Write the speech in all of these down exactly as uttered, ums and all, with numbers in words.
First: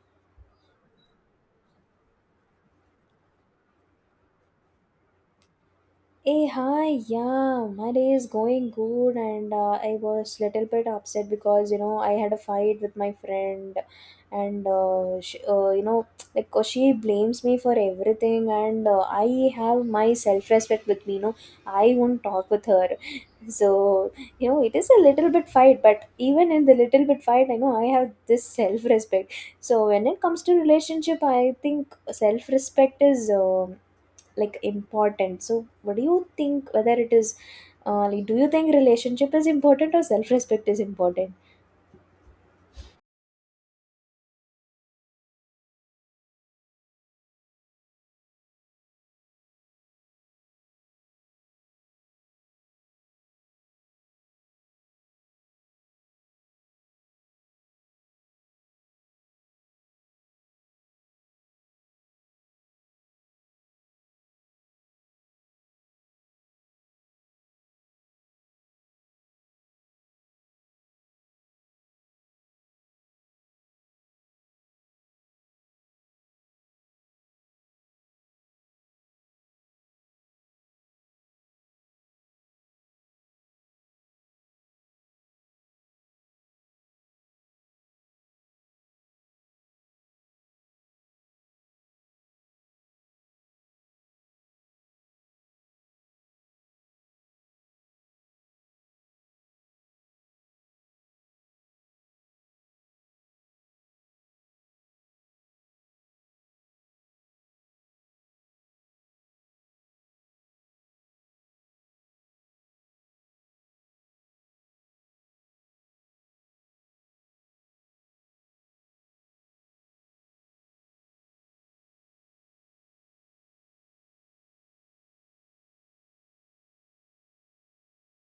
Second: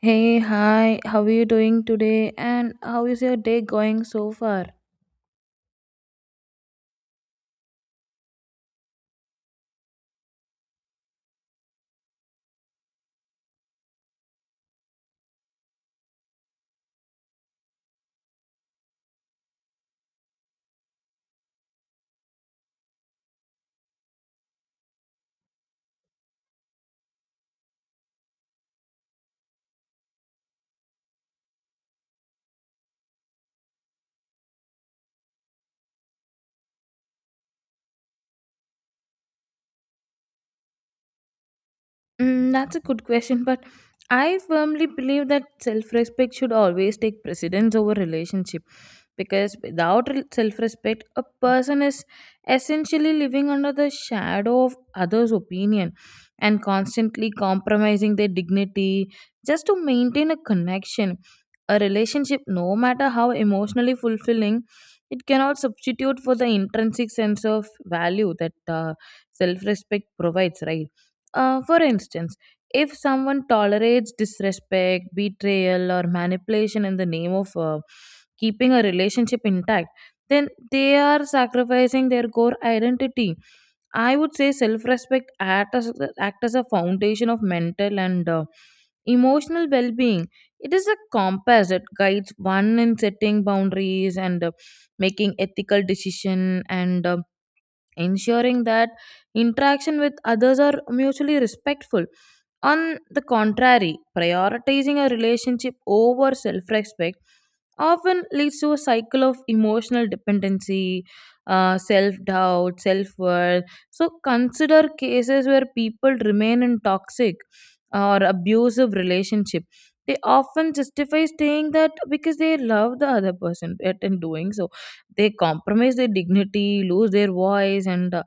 Hey, hi, how are you doing today? And how is your day going so far? Hey, hi, yeah, my day is going good, and uh, I was little bit upset because you know I had a fight with my friend, and uh, she, uh, you know, like uh, she blames me for everything, and uh, I have my self respect with me. You know, I won't talk with her, so you know it is a little bit fight, but even in the little bit fight, I know I have this self respect. So when it comes to relationship, I think self respect is. um like important, so what do you think whether it is uh, like do you think relationship is important or self-respect is important? Mm, that's a good question, but I firmly believe that self respect should always take precedence over relationship because without self respect, a person is essentially living under the shadow of others' opinion and constantly compromising their dignity just to maintain a connection. A relationship, no matter how emotionally fulfilling, it cannot substitute for the intrinsic sense of value that uh, self respect provides, right? Uh, for instance, if someone tolerates disrespect, betrayal, or manipulation in the name of uh, keeping a relationship intact, then they are sacrificing their core identity. I would say self respect act as, act as a foundation of mental and uh, emotional well being. It is a compass that guides one in setting boundaries and uh, making ethical decision and uh, ensuring that interaction with others are mutually respectful. On the contrary, prioritizing a relationship over self respect often leads to a cycle of emotional dependency, uh, self doubt, self worth. So, consider cases where people remain in toxic or abusive relationship. They often justify staying that because they love the other person, yet in doing so they compromise their dignity, lose their voice, and uh,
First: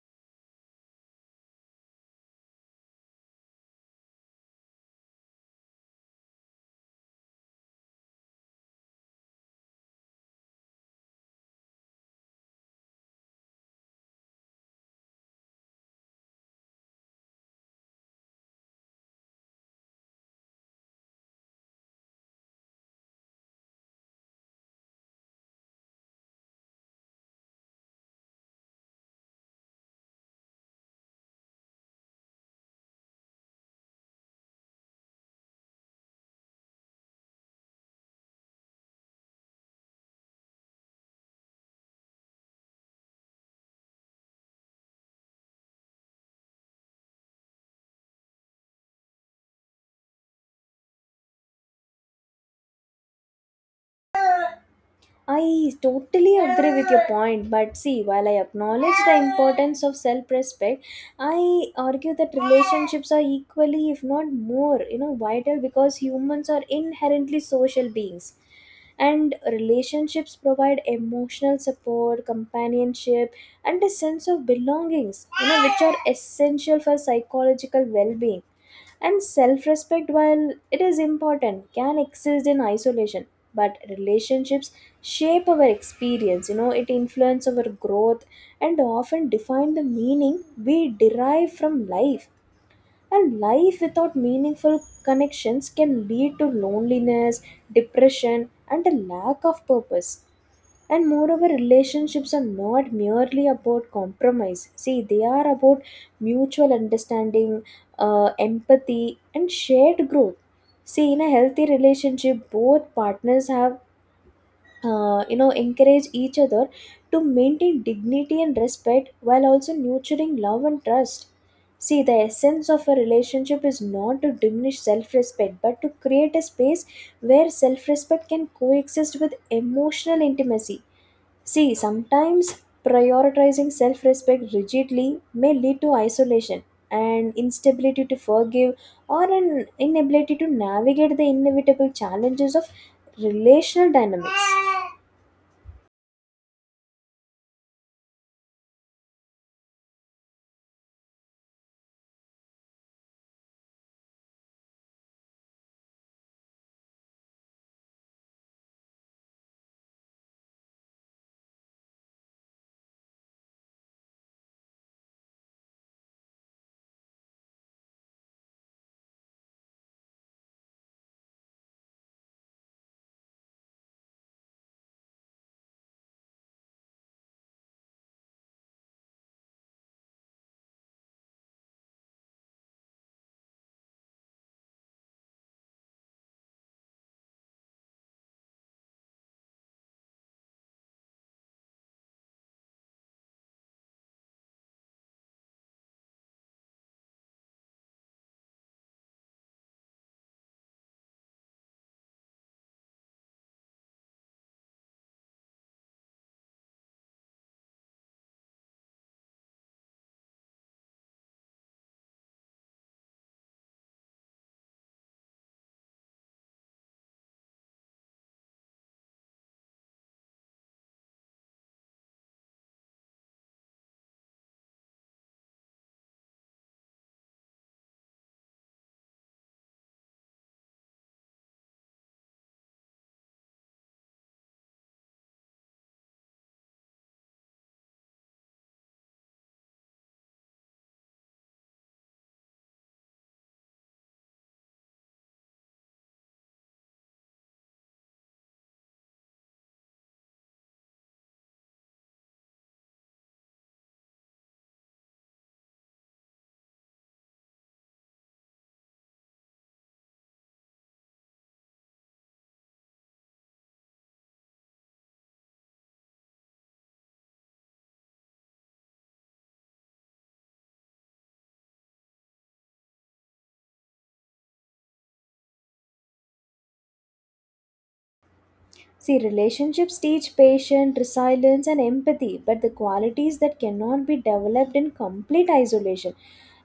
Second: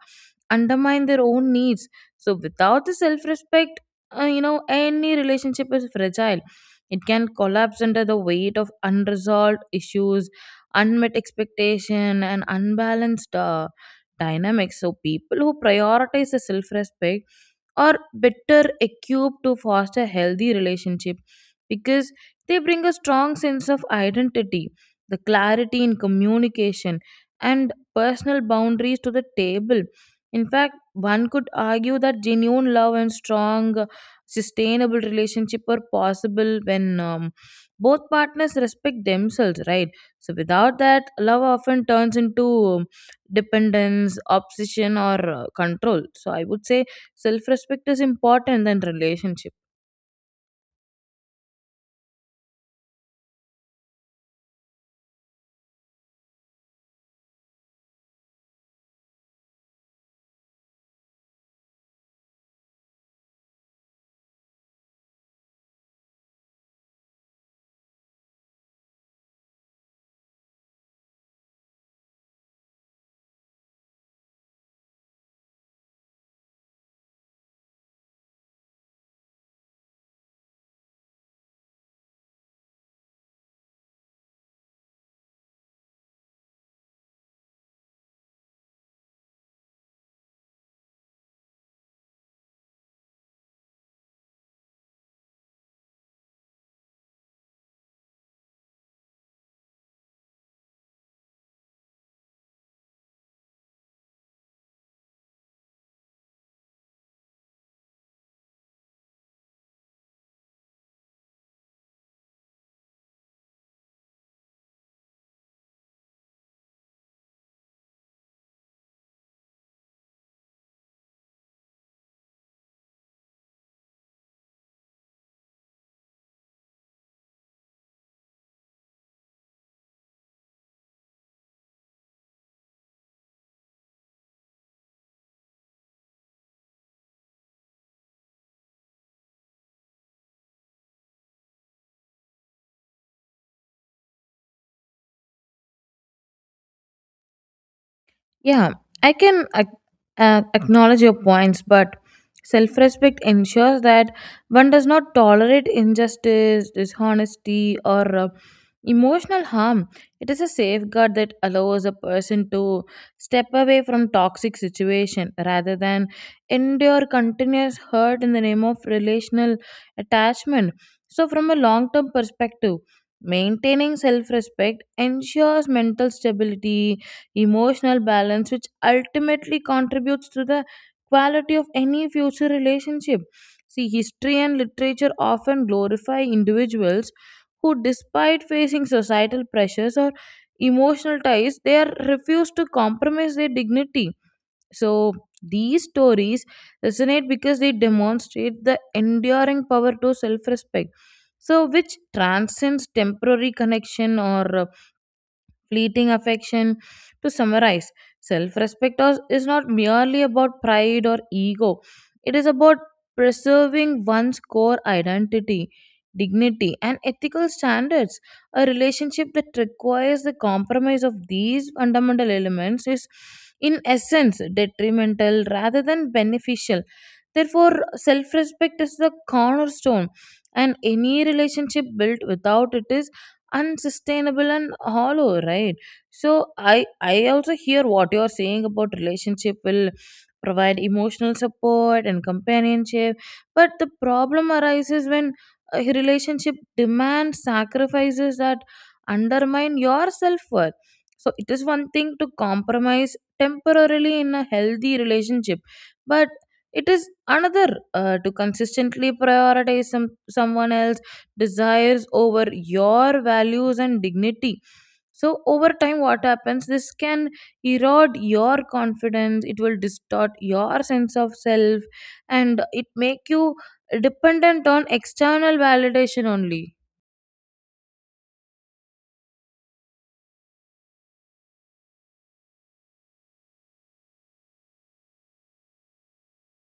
undermine their own needs. So, without the self respect, uh, you know, any relationship is fragile. It can collapse under the weight of unresolved issues, unmet expectation, and unbalanced uh, dynamics. So, people who prioritize the self respect or better equipped to foster healthy relationship because they bring a strong sense of identity, the clarity in communication, and personal boundaries to the table. In fact, one could argue that genuine love and strong uh, sustainable relationship are possible when um, both partners respect themselves, right? So without that, love often turns into um, dependence, obsession, or uh, control. So I would say self respect is important than relationship. I totally agree with your point, but see, while I acknowledge the importance of self respect, I argue that relationships are equally, if not more, you know, vital, because humans are inherently social beings. And relationships provide emotional support, companionship, and a sense of belongings, you know, which are essential for psychological well being. And self respect, while it is important, can exist in isolation. But relationships shape our experience, you know, it influences our growth and often define the meaning we derive from life. And life without meaningful connections can lead to loneliness, depression, and a lack of purpose. And moreover, relationships are not merely about compromise. See, they are about mutual understanding, uh, empathy, and shared growth. See, in a healthy relationship, both partners have, uh, you know, encourage each other to maintain dignity and respect while also nurturing love and trust. See, the essence of a relationship is not to diminish self-respect but to create a space where self-respect can coexist with emotional intimacy. See, sometimes prioritizing self-respect rigidly may lead to isolation and instability to forgive or an inability to navigate the inevitable challenges of relational dynamics. Yeah, I can ac- uh, acknowledge your points, but self respect ensures that one does not tolerate injustice, dishonesty, or uh, emotional harm. It is a safeguard that allows a person to step away from toxic situation rather than endure continuous hurt in the name of relational attachment. So, from a long term perspective, maintaining self respect ensures mental stability, emotional balance, which ultimately contributes to the quality of any future relationship. See, history and literature often glorify individuals who, despite facing societal pressures or emotional ties, they are refused to compromise their dignity. So, these stories resonate because they demonstrate the enduring power to self respect, so which transcends temporary connection or fleeting affection. To summarize, self respect is not merely about pride or ego, it is about preserving one's core identity, dignity, and ethical standards. A relationship that requires the compromise of these fundamental elements is, in essence, detrimental rather than beneficial. Therefore, self respect is the cornerstone, and any relationship built without it is unsustainable and hollow, right? So i i also hear what you're saying about relationship will provide emotional support and companionship, but the problem arises when a relationship demands sacrifices that undermine your self-worth. So it is one thing to compromise temporarily in a healthy relationship, but it is another uh, to consistently prioritize some someone else desires over your values and dignity. So over time what happens, this can erode your confidence, it will distort your sense of self, and it make you dependent on external validation only. See, relationships teach patience, resilience, and empathy, but the qualities that cannot be developed in complete isolation.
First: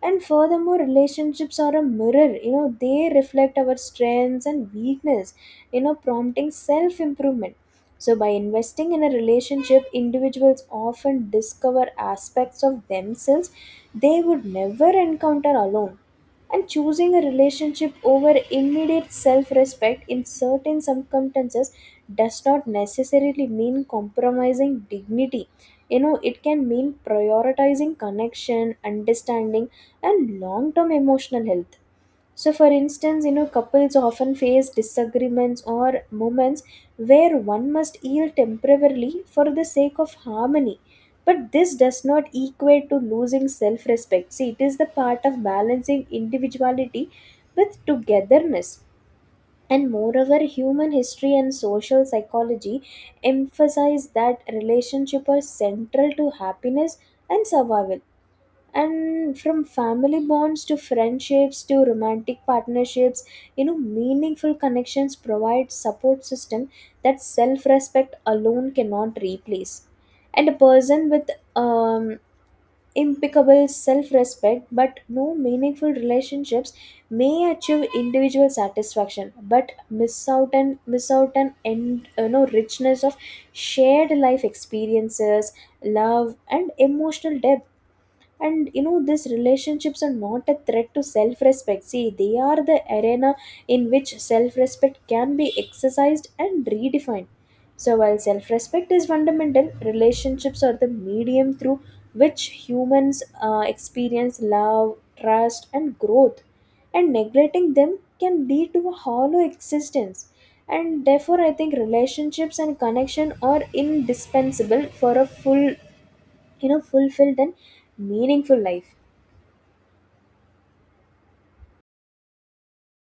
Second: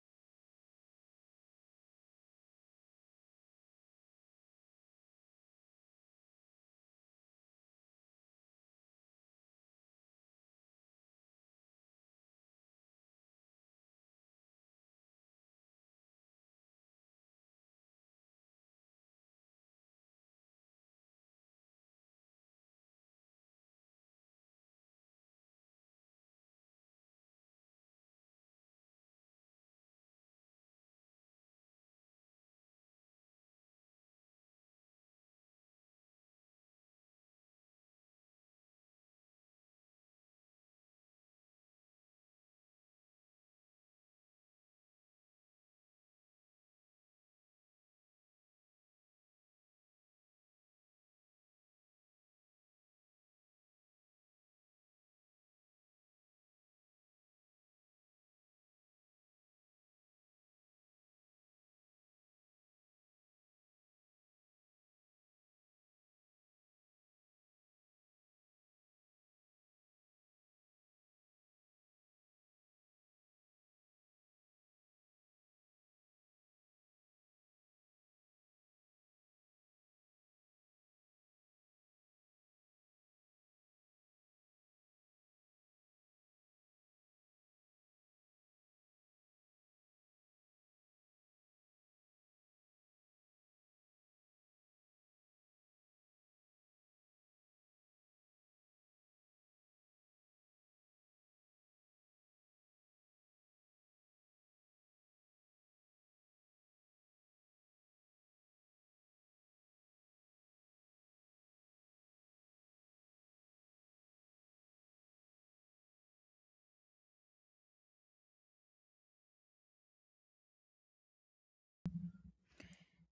And furthermore, relationships are a mirror. You know, they reflect our strengths and weakness, you know, prompting self improvement. So, by investing in a relationship, individuals often discover aspects of themselves they would never encounter alone, and choosing a relationship over immediate self respect in certain circumstances does not necessarily mean compromising dignity. You know, it can mean prioritizing connection, understanding, and long term emotional health. So, for instance, you know, couples often face disagreements or moments where one must yield temporarily for the sake of harmony. But this does not equate to losing self respect. See, it is the part of balancing individuality with togetherness. And moreover, human history and social psychology emphasize that relationships are central to happiness and survival, and from family bonds to friendships to romantic partnerships, you know, meaningful connections provide support system that self-respect alone cannot replace. And a person with um, impeccable self-respect but no meaningful relationships may achieve individual satisfaction but miss out, and miss out an end, you know, richness of shared life experiences, love, and emotional depth. And you know, these relationships are not a threat to self-respect. See, they are the arena in which self-respect can be exercised and redefined. So while self-respect is fundamental, relationships are the medium through which humans uh, experience love, trust, and growth, and neglecting them can lead to a hollow existence. And therefore I think relationships and connection are indispensable for a full, you know, fulfilled, and meaningful life.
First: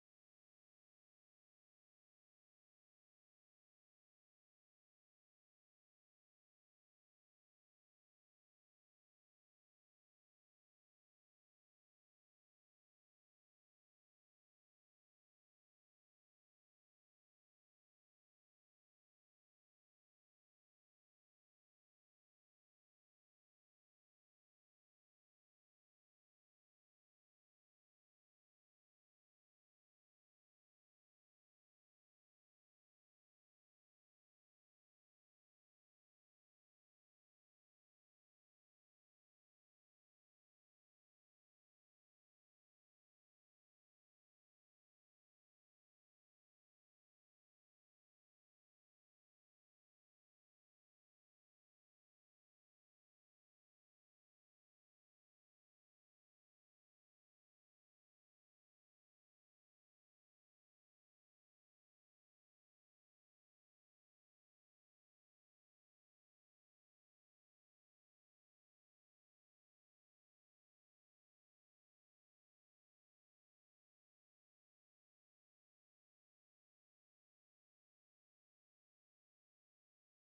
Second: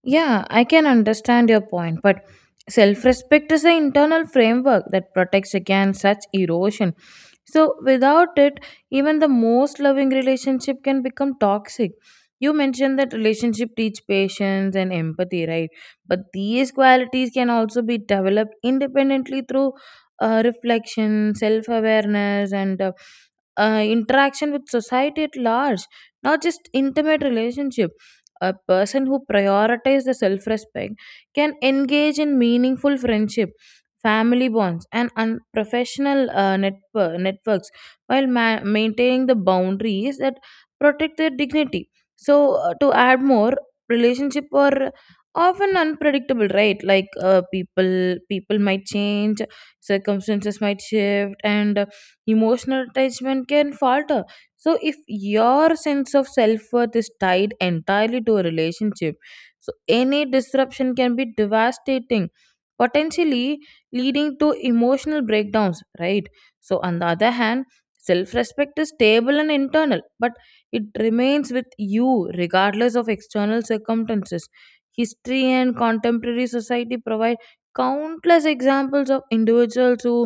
Yeah, I can understand your point, but self respect is an internal framework that protects against such erosion. So, without it, even the most loving relationship can become toxic. You mentioned that relationship teach patience and empathy, right? But these qualities can also be developed independently through uh, reflection, self awareness, and uh, uh, interaction with society at large, not just intimate relationship. A person who prioritizes the self respect can engage in meaningful friendship, family bonds, and un- professional uh, network- networks while ma- maintaining the boundaries that protect their dignity. So, uh, to add more, relationship are often unpredictable, right? Like uh, people, people might change, circumstances might shift, and uh, emotional attachment can falter. So if your sense of self-worth is tied entirely to a relationship, so any disruption can be devastating, potentially leading to emotional breakdowns, right? So on the other hand, self-respect is stable and internal, but it remains with you regardless of external circumstances. History and contemporary society provide countless examples of individuals who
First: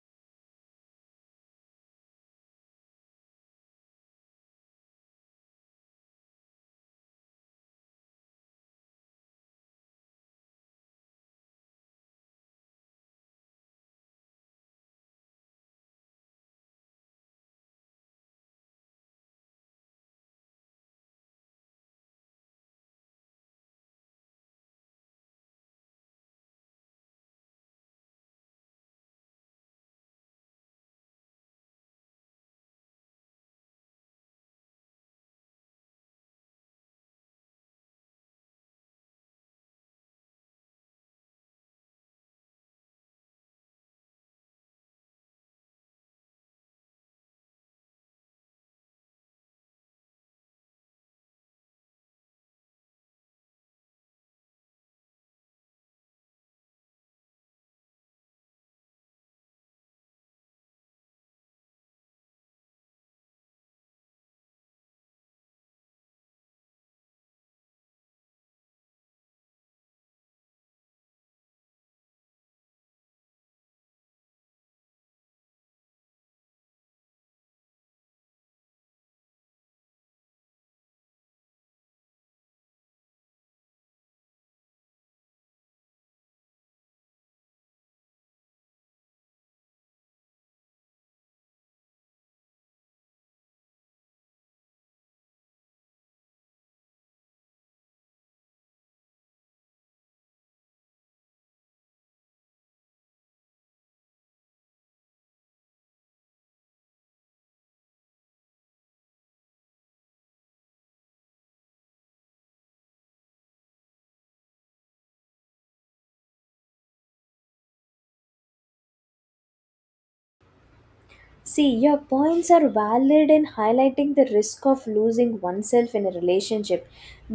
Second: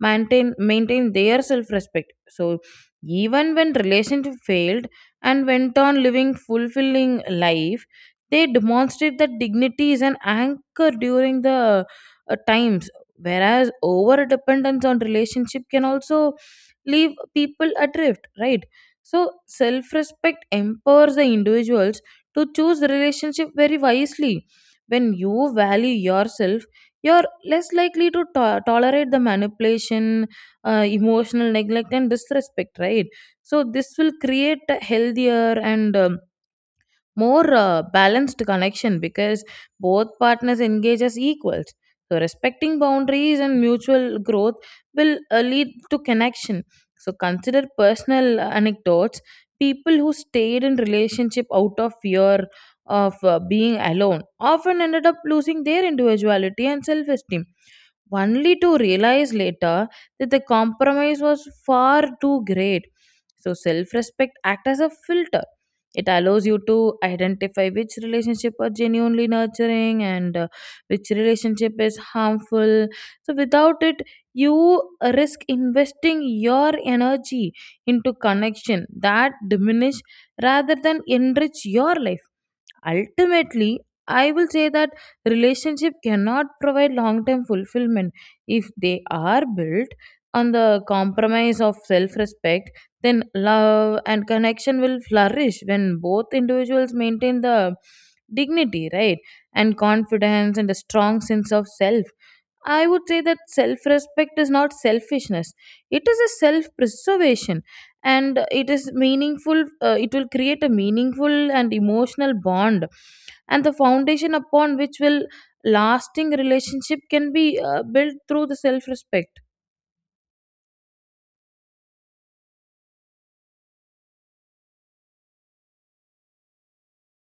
maintain maintain their self respect, so even when relationship failed and went on living fulfilling life, they demonstrate that dignity is an anchor during the uh, times. Whereas over dependence on relationship can also leave people adrift, right? So self respect empowers the individuals to choose relationship very wisely. When you value yourself, you're less likely to to- tolerate the manipulation, uh, emotional neglect, and disrespect, right? So this will create a healthier and um, more uh, balanced connection because both partners engage as equals. So respecting boundaries and mutual growth will uh, lead to connection. So consider personal anecdotes. People who stayed in relationship out of fear of uh, being alone often ended up losing their individuality and self-esteem only to realize later that the compromise was far too great. So, self respect act as a filter, it allows you to identify which relationship are genuinely nurturing and uh, which relationship is harmful. So, without it, you risk investing your energy into connection that diminish rather than enrich your life. Ultimately, I will say that relationship cannot provide long term fulfillment if they are built on the compromise of self respect. Then love and connection will flourish when both individuals maintain the dignity, right? And confidence and a strong sense of self. I would say that self respect is not selfishness, it is a self preservation, and it is meaningful uh, it will create a meaningful and emotional bond and the foundation upon which will lasting relationship can be uh, built through the self respect. See, your points are valid in highlighting the risk of losing oneself in a relationship,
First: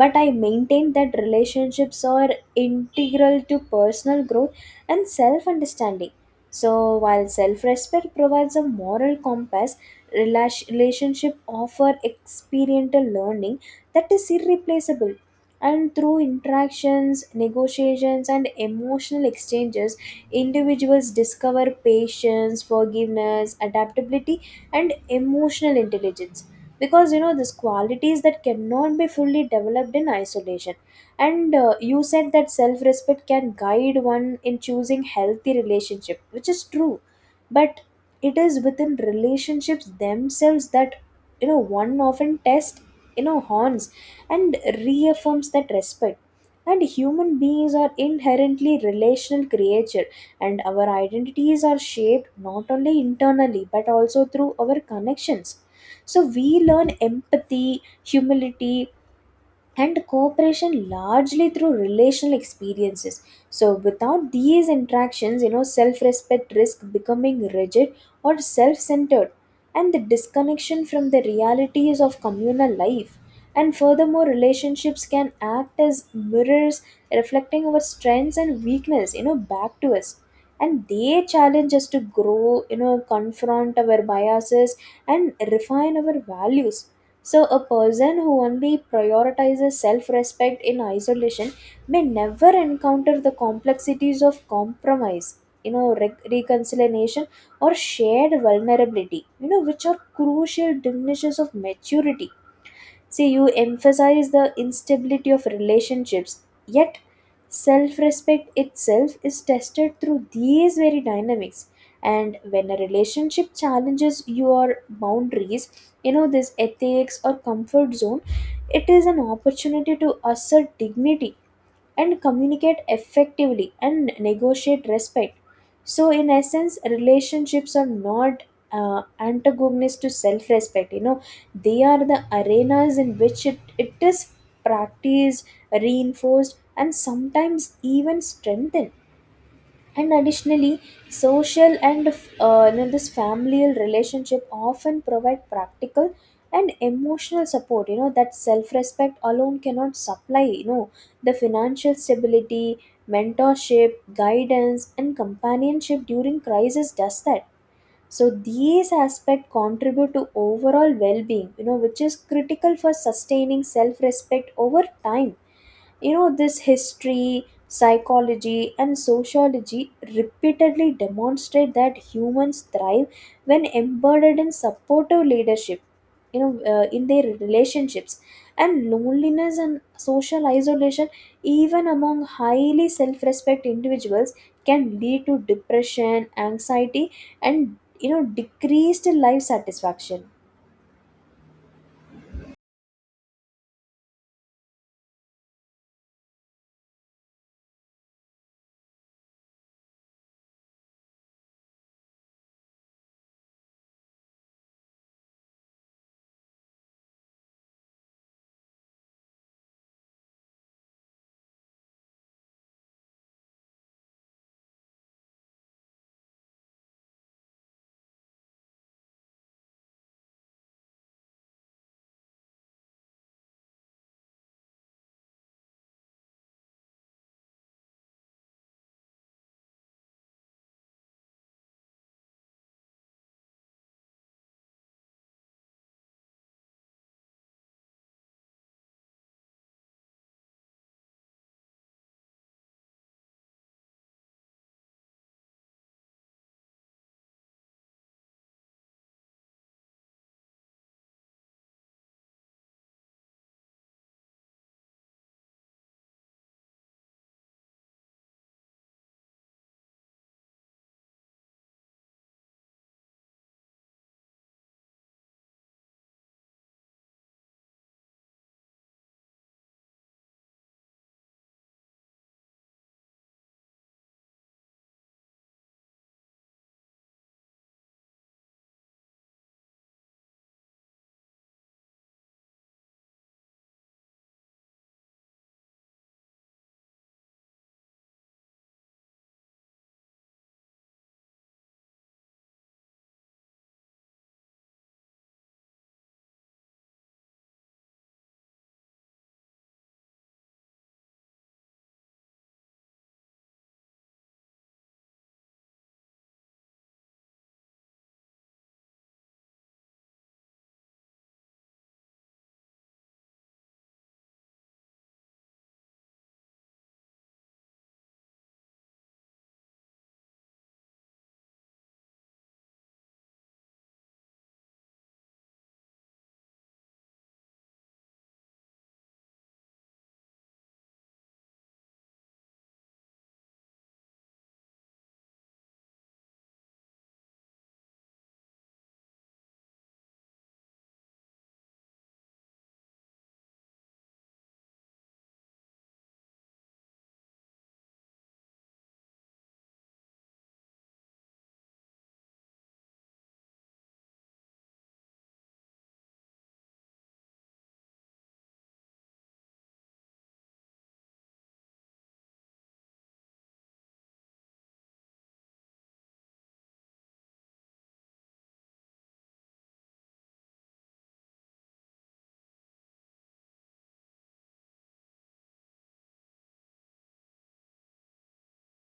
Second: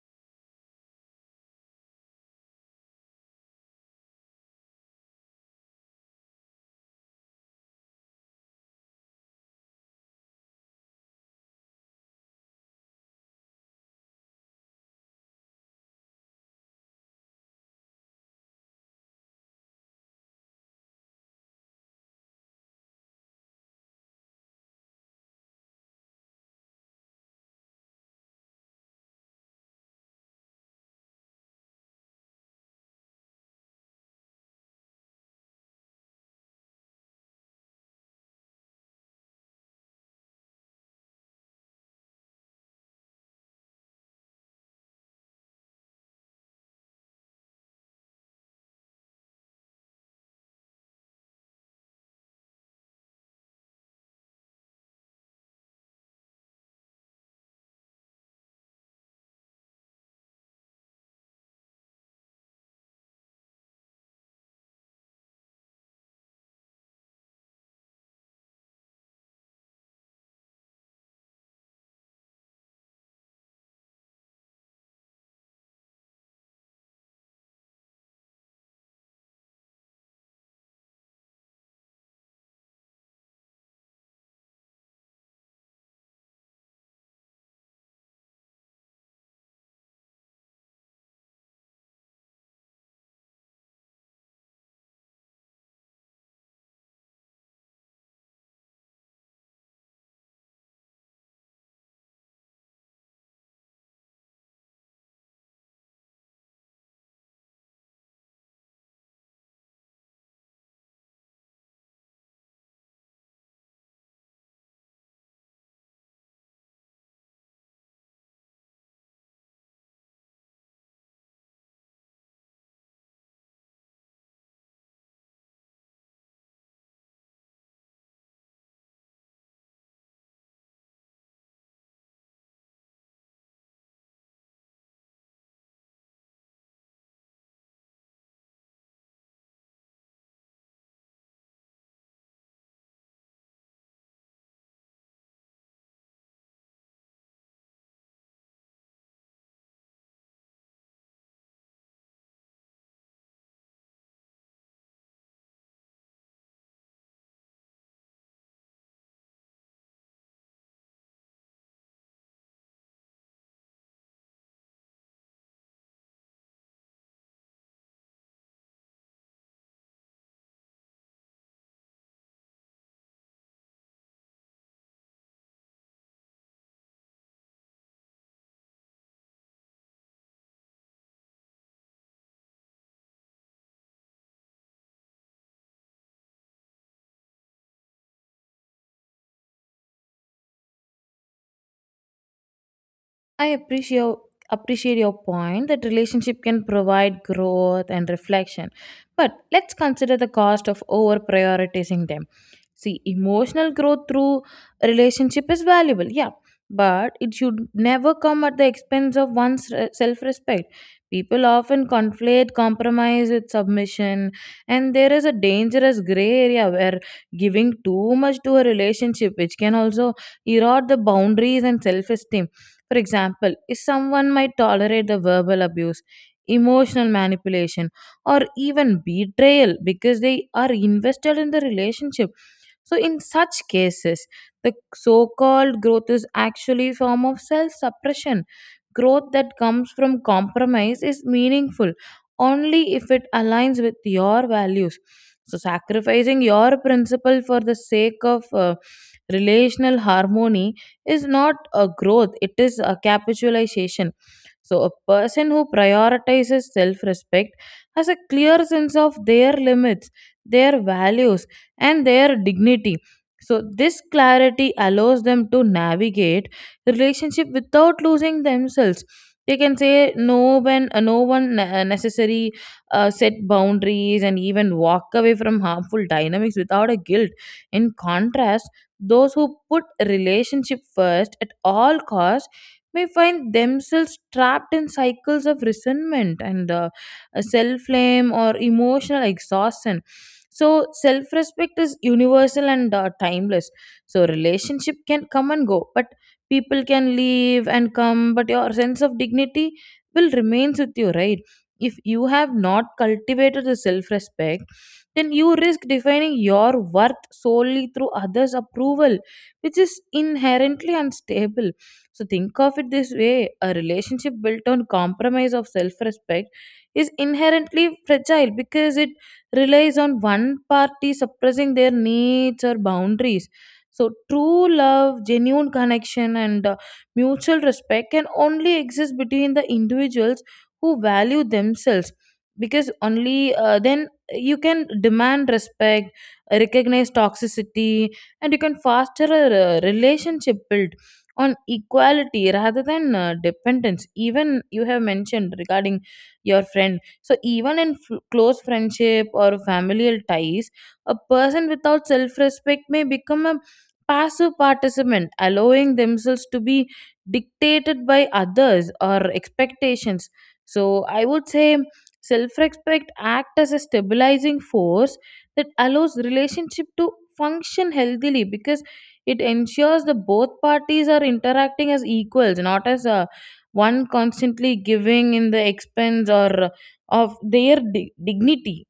but I maintain that relationships are integral to personal growth and self understanding. So while self respect provides a moral compass, rela- relationship offer experiential learning that is irreplaceable, and through interactions, negotiations, and emotional exchanges, individuals discover patience, forgiveness, adaptability, and emotional intelligence. Because you know, these qualities that cannot be fully developed in isolation. And uh, you said that self respect can guide one in choosing healthy relationship, which is true. But it is within relationships themselves that, you know, one often tests, you know, horns, and reaffirms that respect. And human beings are inherently relational creature, and our identities are shaped not only internally but also through our connections. So we learn empathy, humility, and cooperation largely through relational experiences. So without these interactions, you know, self respect risk becoming rigid or self centered, and the disconnection from the realities of communal life. And furthermore, relationships can act as mirrors reflecting our strengths and weakness, you know, back to us. And they challenge us to grow, you know, confront our biases and refine our values. So, a person who only prioritizes self respect in isolation may never encounter the complexities of compromise, you know, re- reconciliation, or shared vulnerability, you know, which are crucial diminishes of maturity. See, you emphasize the instability of relationships, yet self respect itself is tested through these very dynamics. And when a relationship challenges your boundaries, you know, this ethics or comfort zone, it is an opportunity to assert dignity and communicate effectively and negotiate respect. So, in essence, relationships are not uh, antagonist to self respect. You know, they are the arenas in which it, it is practiced, reinforced, and sometimes even strengthened. And additionally, social and, uh, you know, this familial relationship often provide practical and emotional support. You know that self-respect alone cannot supply. You know, the financial stability, mentorship, guidance, and companionship during crisis does that. So these aspects contribute to overall well-being, you know, which is critical for sustaining self-respect over time. You know, this history, psychology, and sociology repeatedly demonstrate that humans thrive when embedded in supportive leadership, you know, uh, in their relationships. And loneliness and social isolation, even among highly self-respect individuals, can lead to depression, anxiety, and, you know, decreased life satisfaction. I appreciate Appreciate your point that relationship can provide growth and reflection. But let's consider the cost of over prioritizing them. See, emotional growth through relationship is valuable, yeah, but it should never come at the expense of one's self respect. People often conflate compromise with submission, and there is a dangerous gray area where giving too much to a relationship, which can also erode the boundaries and self esteem. For example, if someone might tolerate the verbal abuse, emotional manipulation, or even betrayal because they are invested in the relationship, so in such cases, the so-called growth is actually a form of self-suppression. Growth that comes from compromise is meaningful only if it aligns with your values. So sacrificing your principle for the sake of uh, relational harmony is not a growth, it is a capitulation. So, a person who prioritizes self respect has a clear sense of their limits, their values, and their dignity. So, this clarity allows them to navigate relationship without losing themselves. They can say no when uh, no one ne- uh, necessary, uh, set boundaries and even walk away from harmful dynamics without a guilt. In contrast, those who put relationship first at all costs may find themselves trapped in cycles of resentment and uh, self blame or emotional exhaustion. So self respect is universal and uh, timeless, so relationship can come and go, but people can leave and come, but your sense of dignity will remains with you, right? If you have not cultivated the self respect, then you risk defining your worth solely through others approval, which is inherently unstable. So think of it this way, a relationship built on compromise of self respect is inherently fragile because it relies on one party suppressing their needs or boundaries. So, true love, genuine connection, and uh, mutual respect can only exist between the individuals who value themselves, because only uh, then you can demand respect, recognize toxicity, and you can foster a uh, relationship built on equality rather than uh, dependence. Even you have mentioned regarding your friend, so even in f- close friendship or familial ties, a person without self-respect may become a passive participant, allowing themselves to be dictated by others or expectations. So I would say self-respect act as a stabilizing force that allows relationship to function healthily because it ensures that both parties are interacting as equals, not as a one constantly giving in the expense or of their di- dignity.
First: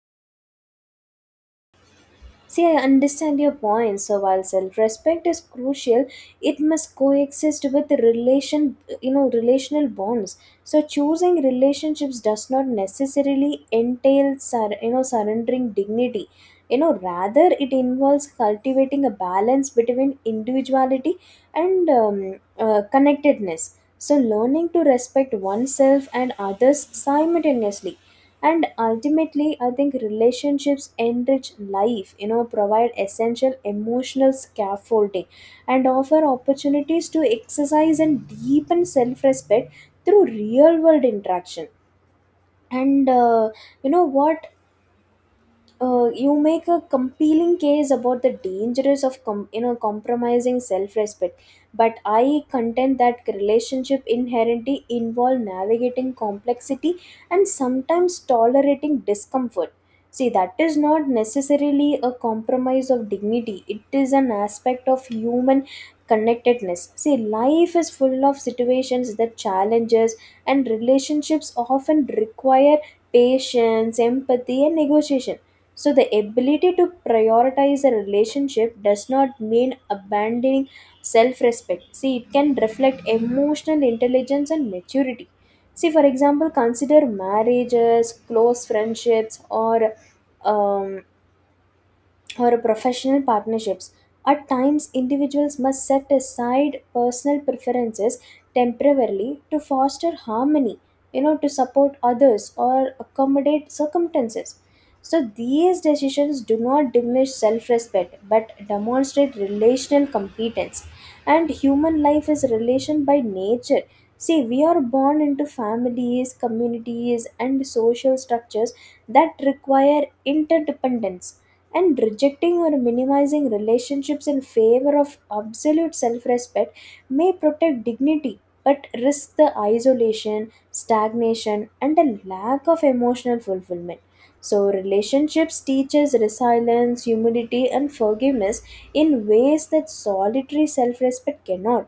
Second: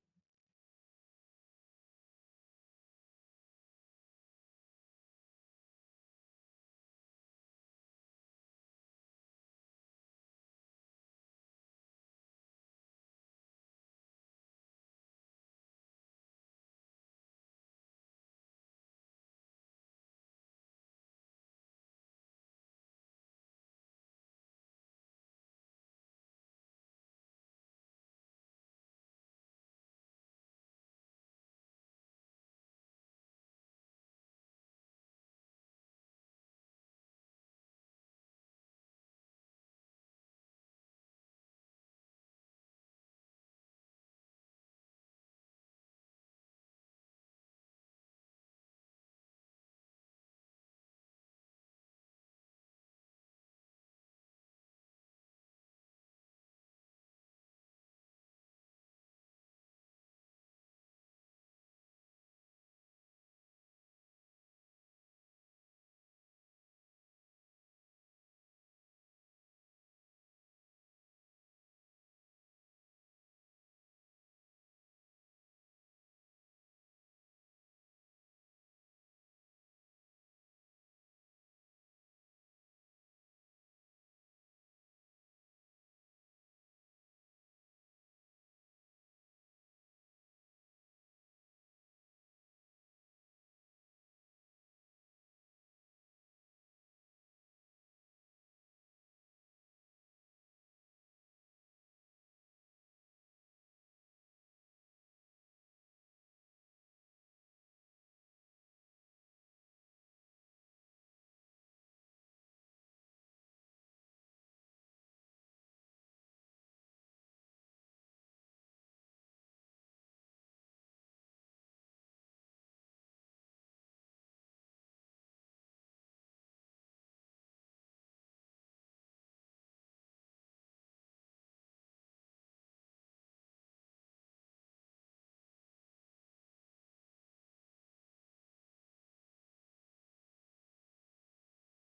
See, I understand your point. So while self-respect is crucial, it must coexist with relation, you know, relational bonds. So choosing relationships does not necessarily entail, sur- you know, surrendering dignity. You know, rather it involves cultivating a balance between individuality and um, uh, connectedness. So learning to respect oneself and others simultaneously. And ultimately I think relationships enrich life, you know, provide essential emotional scaffolding and offer opportunities to exercise and deepen self-respect through real world interaction. And uh, you know what, uh, you make a compelling case about the dangers of com- you know, compromising self-respect, but I contend that relationship inherently involve navigating complexity and sometimes tolerating discomfort. See, that is not necessarily a compromise of dignity, it is an aspect of human connectedness. See, life is full of situations that challenges, and relationships often require patience, empathy, and negotiation. So, the ability to prioritize a relationship does not mean abandoning self respect. See, it can reflect emotional intelligence and maturity. See, for example, consider marriages, close friendships, or um, or professional partnerships. At times, individuals must set aside personal preferences temporarily to foster harmony, you know, to support others or accommodate circumstances. So, these decisions do not diminish self respect but demonstrate relational competence. And human life is relation by nature. See, we are born into families, communities, and social structures that require interdependence, and rejecting or minimizing relationships in favor of absolute self respect may protect dignity but risk the isolation, stagnation, and a lack of emotional fulfillment. So, relationships teaches resilience, humility, and forgiveness in ways that solitary self respect cannot.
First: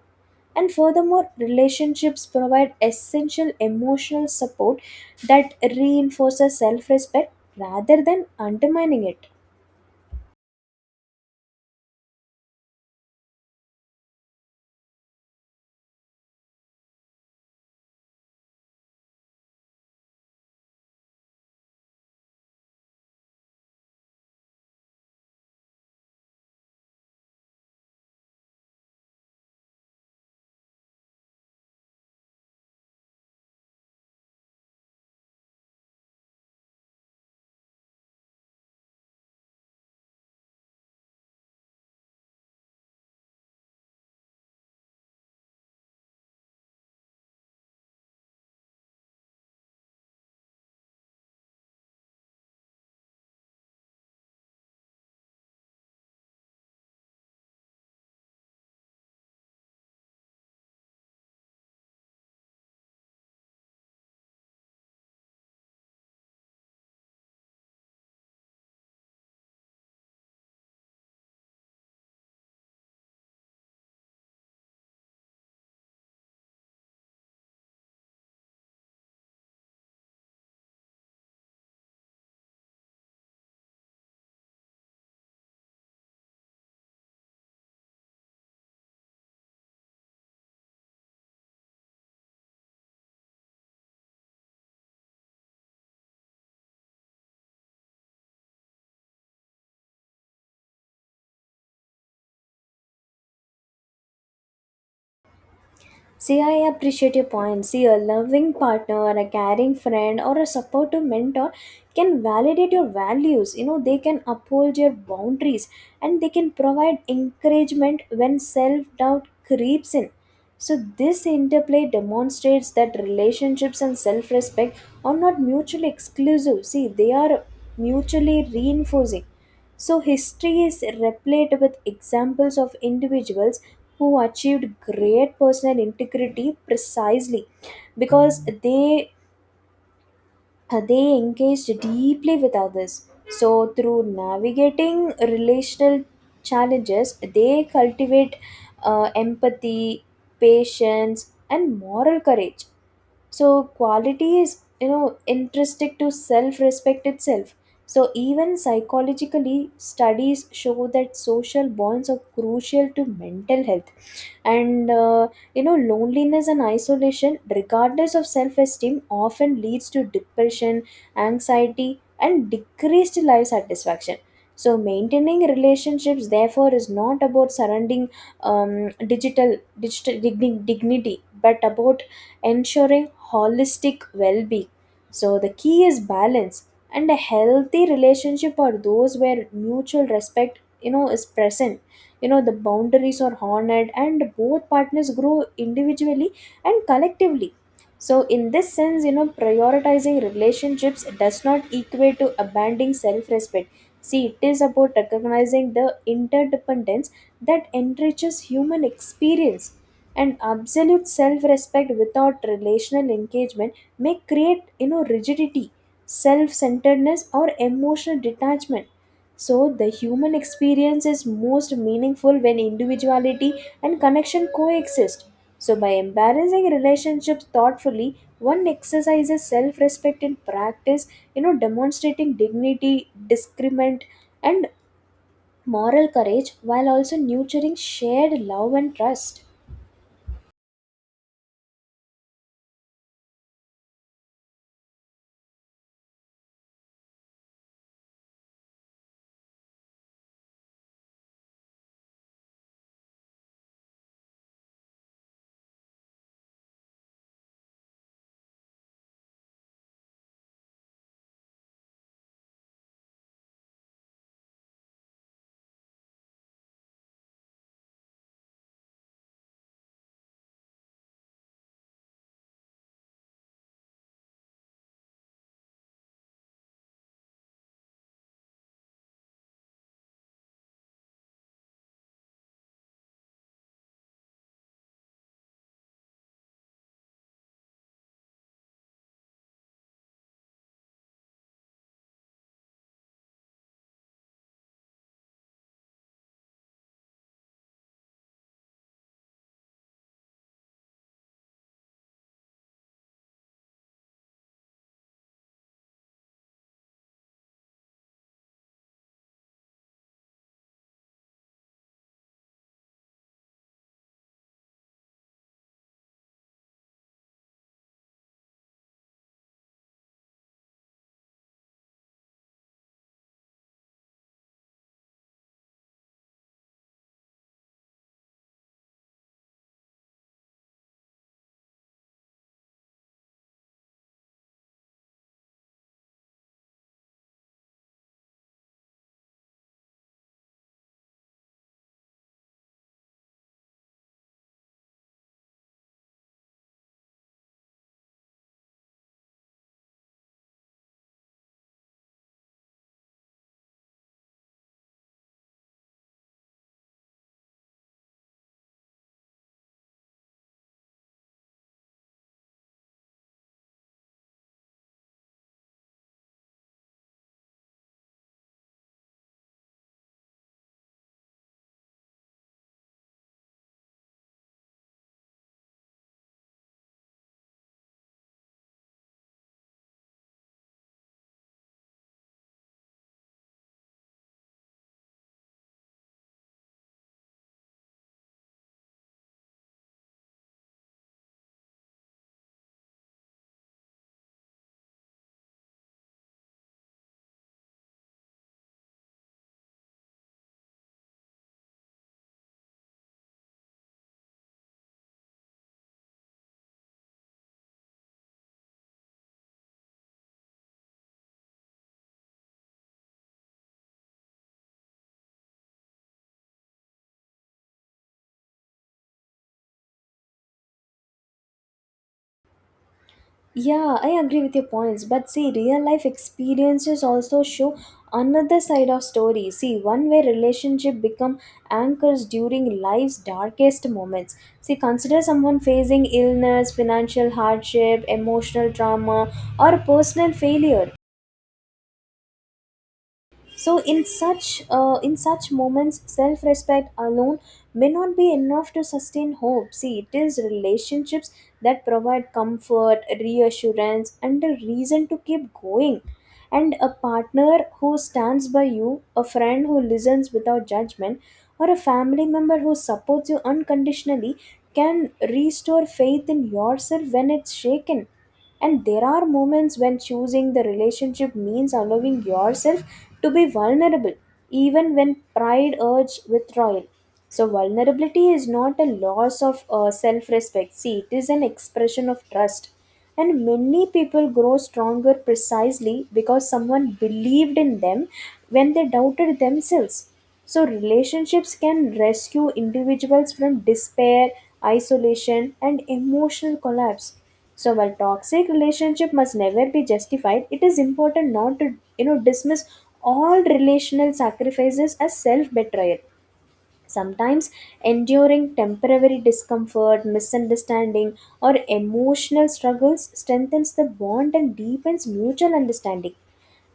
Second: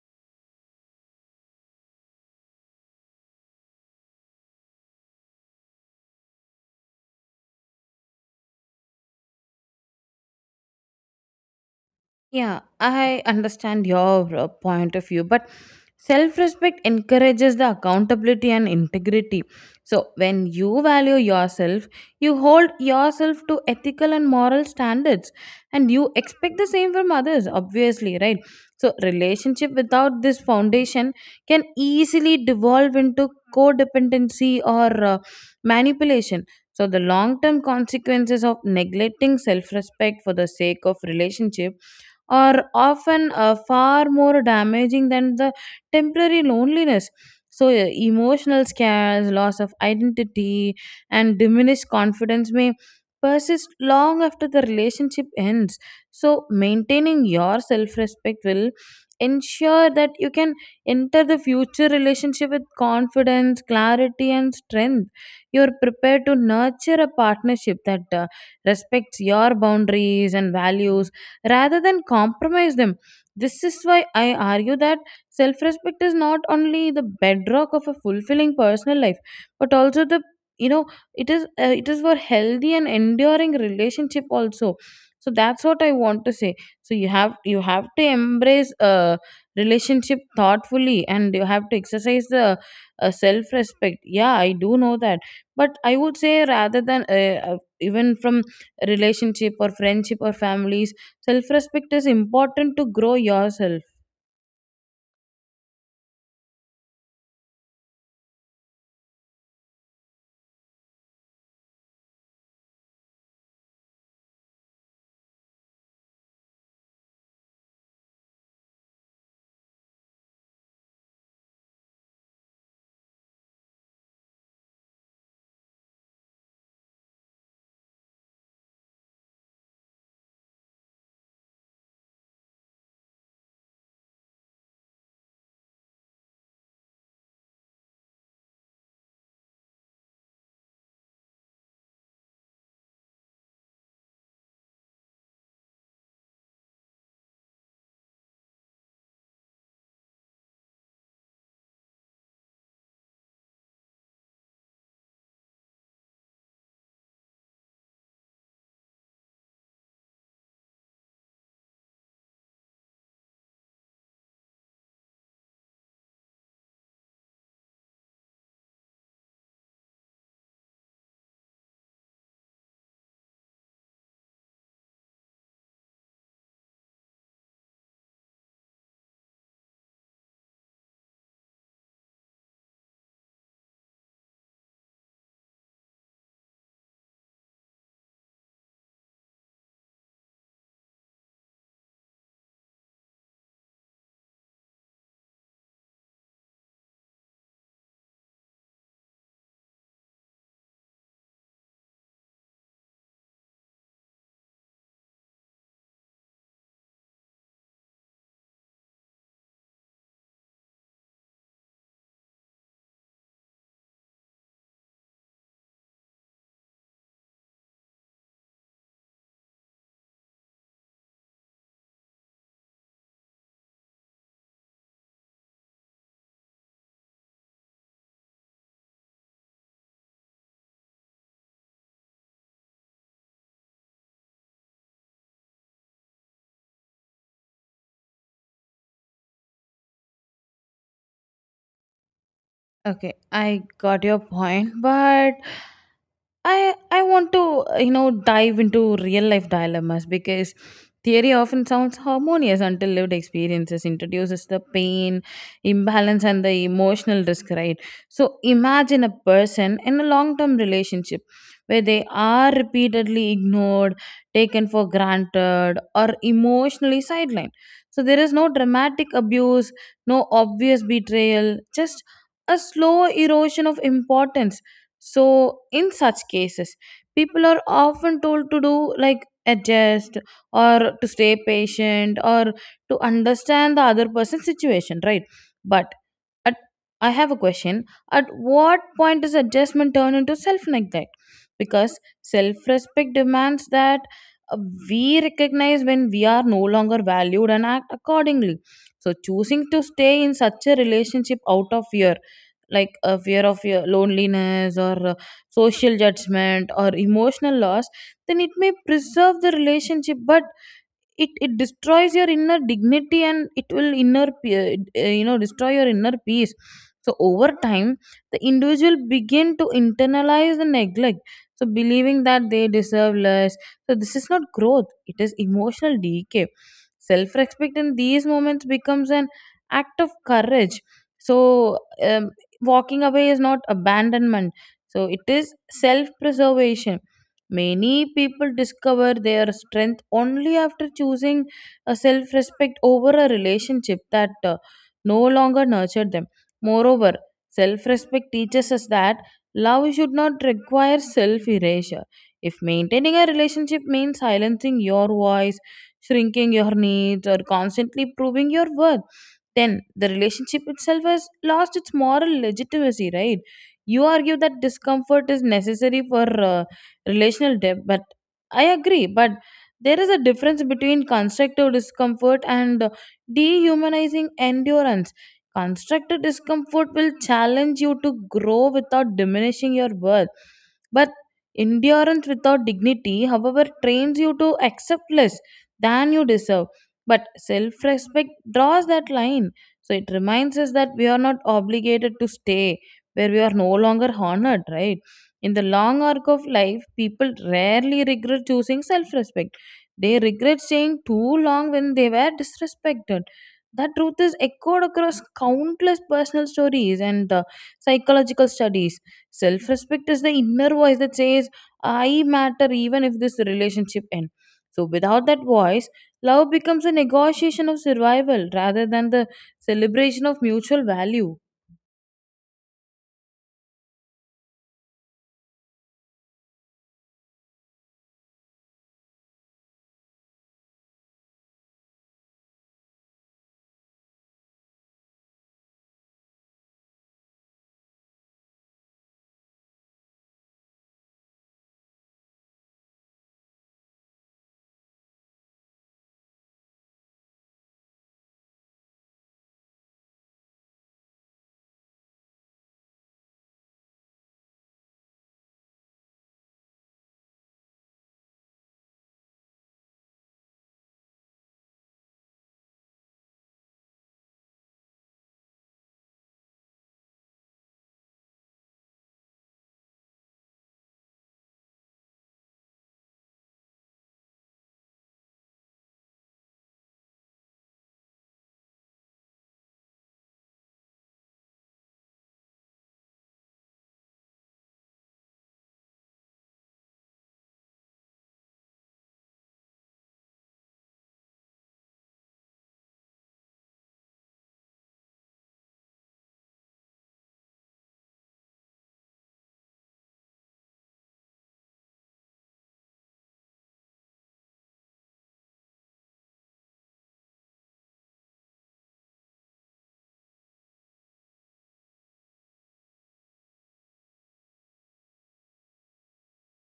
And furthermore, relationships provide essential emotional support that reinforces self respect rather than undermining it. Yeah, I understand your uh, point of view, but self respect encourages the accountability and integrity. So, when you value yourself, you hold yourself to ethical and moral standards, and you expect the same from others, obviously, right? So, relationship without this foundation can easily devolve into codependency or uh, manipulation. So, the long term consequences of neglecting self respect for the sake of relationship are often uh, far more damaging than the temporary loneliness. So, uh, emotional scares, loss of identity, and diminished confidence may persist long after the relationship ends. So, maintaining your self respect will ensure that you can enter the future relationship with confidence, clarity, and strength. You're prepared to nurture a partnership that uh, respects your boundaries and values rather than compromise them. This is why I argue that self respect is not only the bedrock of a fulfilling personal life, but also the you know it is uh, it is for healthy and enduring relationship also. So that's what I want to say. So you have you have to embrace uh, relationship thoughtfully, and you have to exercise the uh, self respect. Yeah, I do know that, but I would say rather than uh, uh, even from relationship or friendship or families, self respect is important to grow yourself. See, I appreciate your point. See, a loving partner, a caring friend, or a supportive mentor can validate your values. You know, they can uphold your boundaries and they can provide encouragement when self doubt creeps in. So, this interplay demonstrates that relationships and self respect are not mutually exclusive. See, they are mutually reinforcing. So, history is replete with examples of individuals who achieved great personal integrity precisely because they they engaged deeply with others. So through navigating relational challenges, they cultivate uh, empathy, patience, and moral courage. So quality is, you know, intrinsic to self respect itself. So even psychologically, studies show that social bonds are crucial to mental health, and uh, you know, loneliness and isolation, regardless of self esteem, often leads to depression, anxiety, and decreased life satisfaction. So maintaining relationships therefore is not about surrounding um, digital, digital digni- dignity, but about ensuring holistic well-being. So the key is balance, and a healthy relationship are those where mutual respect, you know, is present, you know, the boundaries are honored, and both partners grow individually and collectively. So in this sense, you know, prioritizing relationships does not equate to abandoning self-respect. See, it is about recognizing the interdependence that enriches human experience. And absolute self-respect without relational engagement may create, you know, rigidity, self-centeredness, or emotional detachment. So, the human experience is most meaningful when individuality and connection coexist. So, by embracing relationships thoughtfully, one exercises self respect in practice, you know, demonstrating dignity, discernment, and moral courage while also nurturing shared love and trust. Okay, I got your point, but I I want to uh, you know dive into real life dilemmas, because theory often sounds harmonious until lived experiences introduces the pain, imbalance, and the emotional risk. Right. So imagine a person in a long term relationship where they are repeatedly ignored, taken for granted, or emotionally sidelined. So there is no dramatic abuse, no obvious betrayal, just a slow erosion of importance. So, in such cases, people are often told to do like adjust, or to stay patient, or to understand the other person's situation, right? But at I have a question. At what point does adjustment turn into self neglect? Because self respect demands that uh, we recognize when we are no longer valued and act accordingly. So choosing to stay in such a relationship out of fear, like a fear of your loneliness or uh, social judgment or emotional loss, then it may preserve the relationship, but it it destroys your inner dignity, and it will inner pe- uh, you know destroy your inner peace. So over time the individual begin to internalize the neglect, so believing that they deserve less. So this is not growth, it is emotional decay. Self respect in these moments becomes an act of courage. So um, walking away is not abandonment, so it is self preservation. Many people discover their strength only after choosing a self respect over a relationship that uh, no longer nurtured them. Moreover, self respect teaches us that love should not require self erasure. If maintaining a relationship means silencing your voice, shrinking your needs, or constantly proving your worth, then the relationship itself has lost its moral legitimacy, right? You argue that discomfort is necessary for uh, relational depth, but I agree. But there is a difference between constructive discomfort and dehumanizing endurance. Constructive discomfort will challenge you to grow without diminishing your worth, but endurance without dignity however trains you to accept less than you deserve. But self-respect draws that line. So it reminds us that we are not obligated to stay where we are no longer honored, right? In the long arc of life, people rarely regret choosing self respect. They regret staying too long when they were disrespected. That truth is echoed across countless personal stories and uh, psychological studies. Self respect is the inner voice that says, I matter even if this relationship ends. So, without that voice, love becomes a negotiation of survival rather than the celebration of mutual value. Yeah, I agree with your points. But see, real life experiences also show another side of stories. See, one where relationship become anchors during life's darkest moments. See, consider someone facing illness, financial hardship, emotional trauma, or personal failure. So in such uh, in such moments, self respect alone may not be enough to sustain hope. See, it is relationships that provide comfort, reassurance, and a reason to keep going. And a partner who stands by you, a friend who listens without judgment, or a family member who supports you unconditionally can restore faith in yourself when it's shaken. And there are moments when choosing the relationship means allowing yourself to be vulnerable, even when pride urges withdrawal. So, vulnerability is not a loss of uh, self respect. See, it is an expression of trust. And many people grow stronger precisely because someone believed in them when they doubted themselves. So, relationships can rescue individuals from despair, isolation, and emotional collapse. So, while toxic relationship must never be justified, it is important not to, you know, dismiss all relational sacrifices as self betrayal. Sometimes enduring temporary discomfort, misunderstanding, or emotional struggles strengthens the bond and deepens mutual understanding.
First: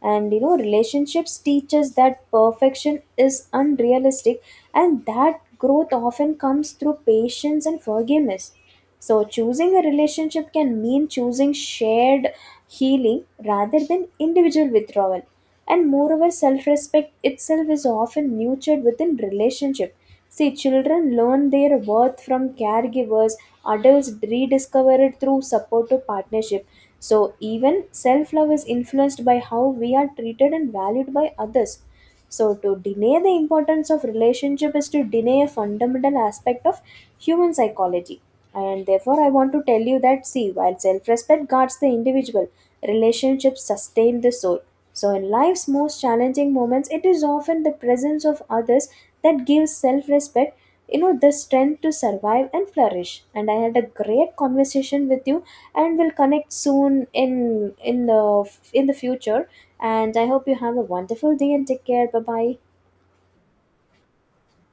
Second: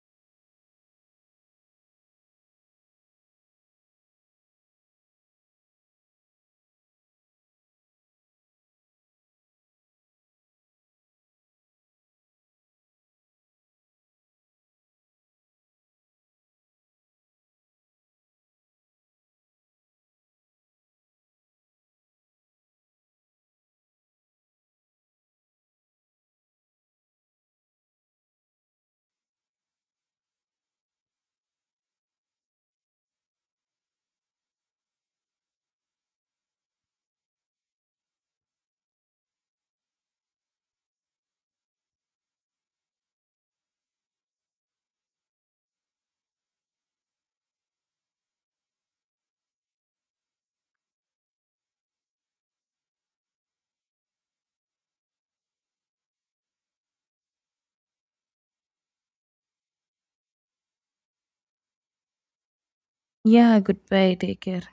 And you know, relationships teach us that perfection is unrealistic and that growth often comes through patience and forgiveness. So, choosing a relationship can mean choosing shared healing rather than individual withdrawal. And moreover, self respect itself is often nurtured within relationship. See, children learn their worth from caregivers, adults rediscover it through supportive partnership. So, even self love is influenced by how we are treated and valued by others. So, to deny the importance of relationship is to deny a fundamental aspect of human psychology. And therefore, I want to tell you that, see, while self respect guards the individual, relationships sustain the soul. So, in life's most challenging moments, it is often the presence of others that gives self respect, you know, the strength to survive and flourish. And I had a great conversation with you, and we'll connect soon in in the in the future. And I hope you have a wonderful day, and take care. Bye bye. Yeah, goodbye. Take care.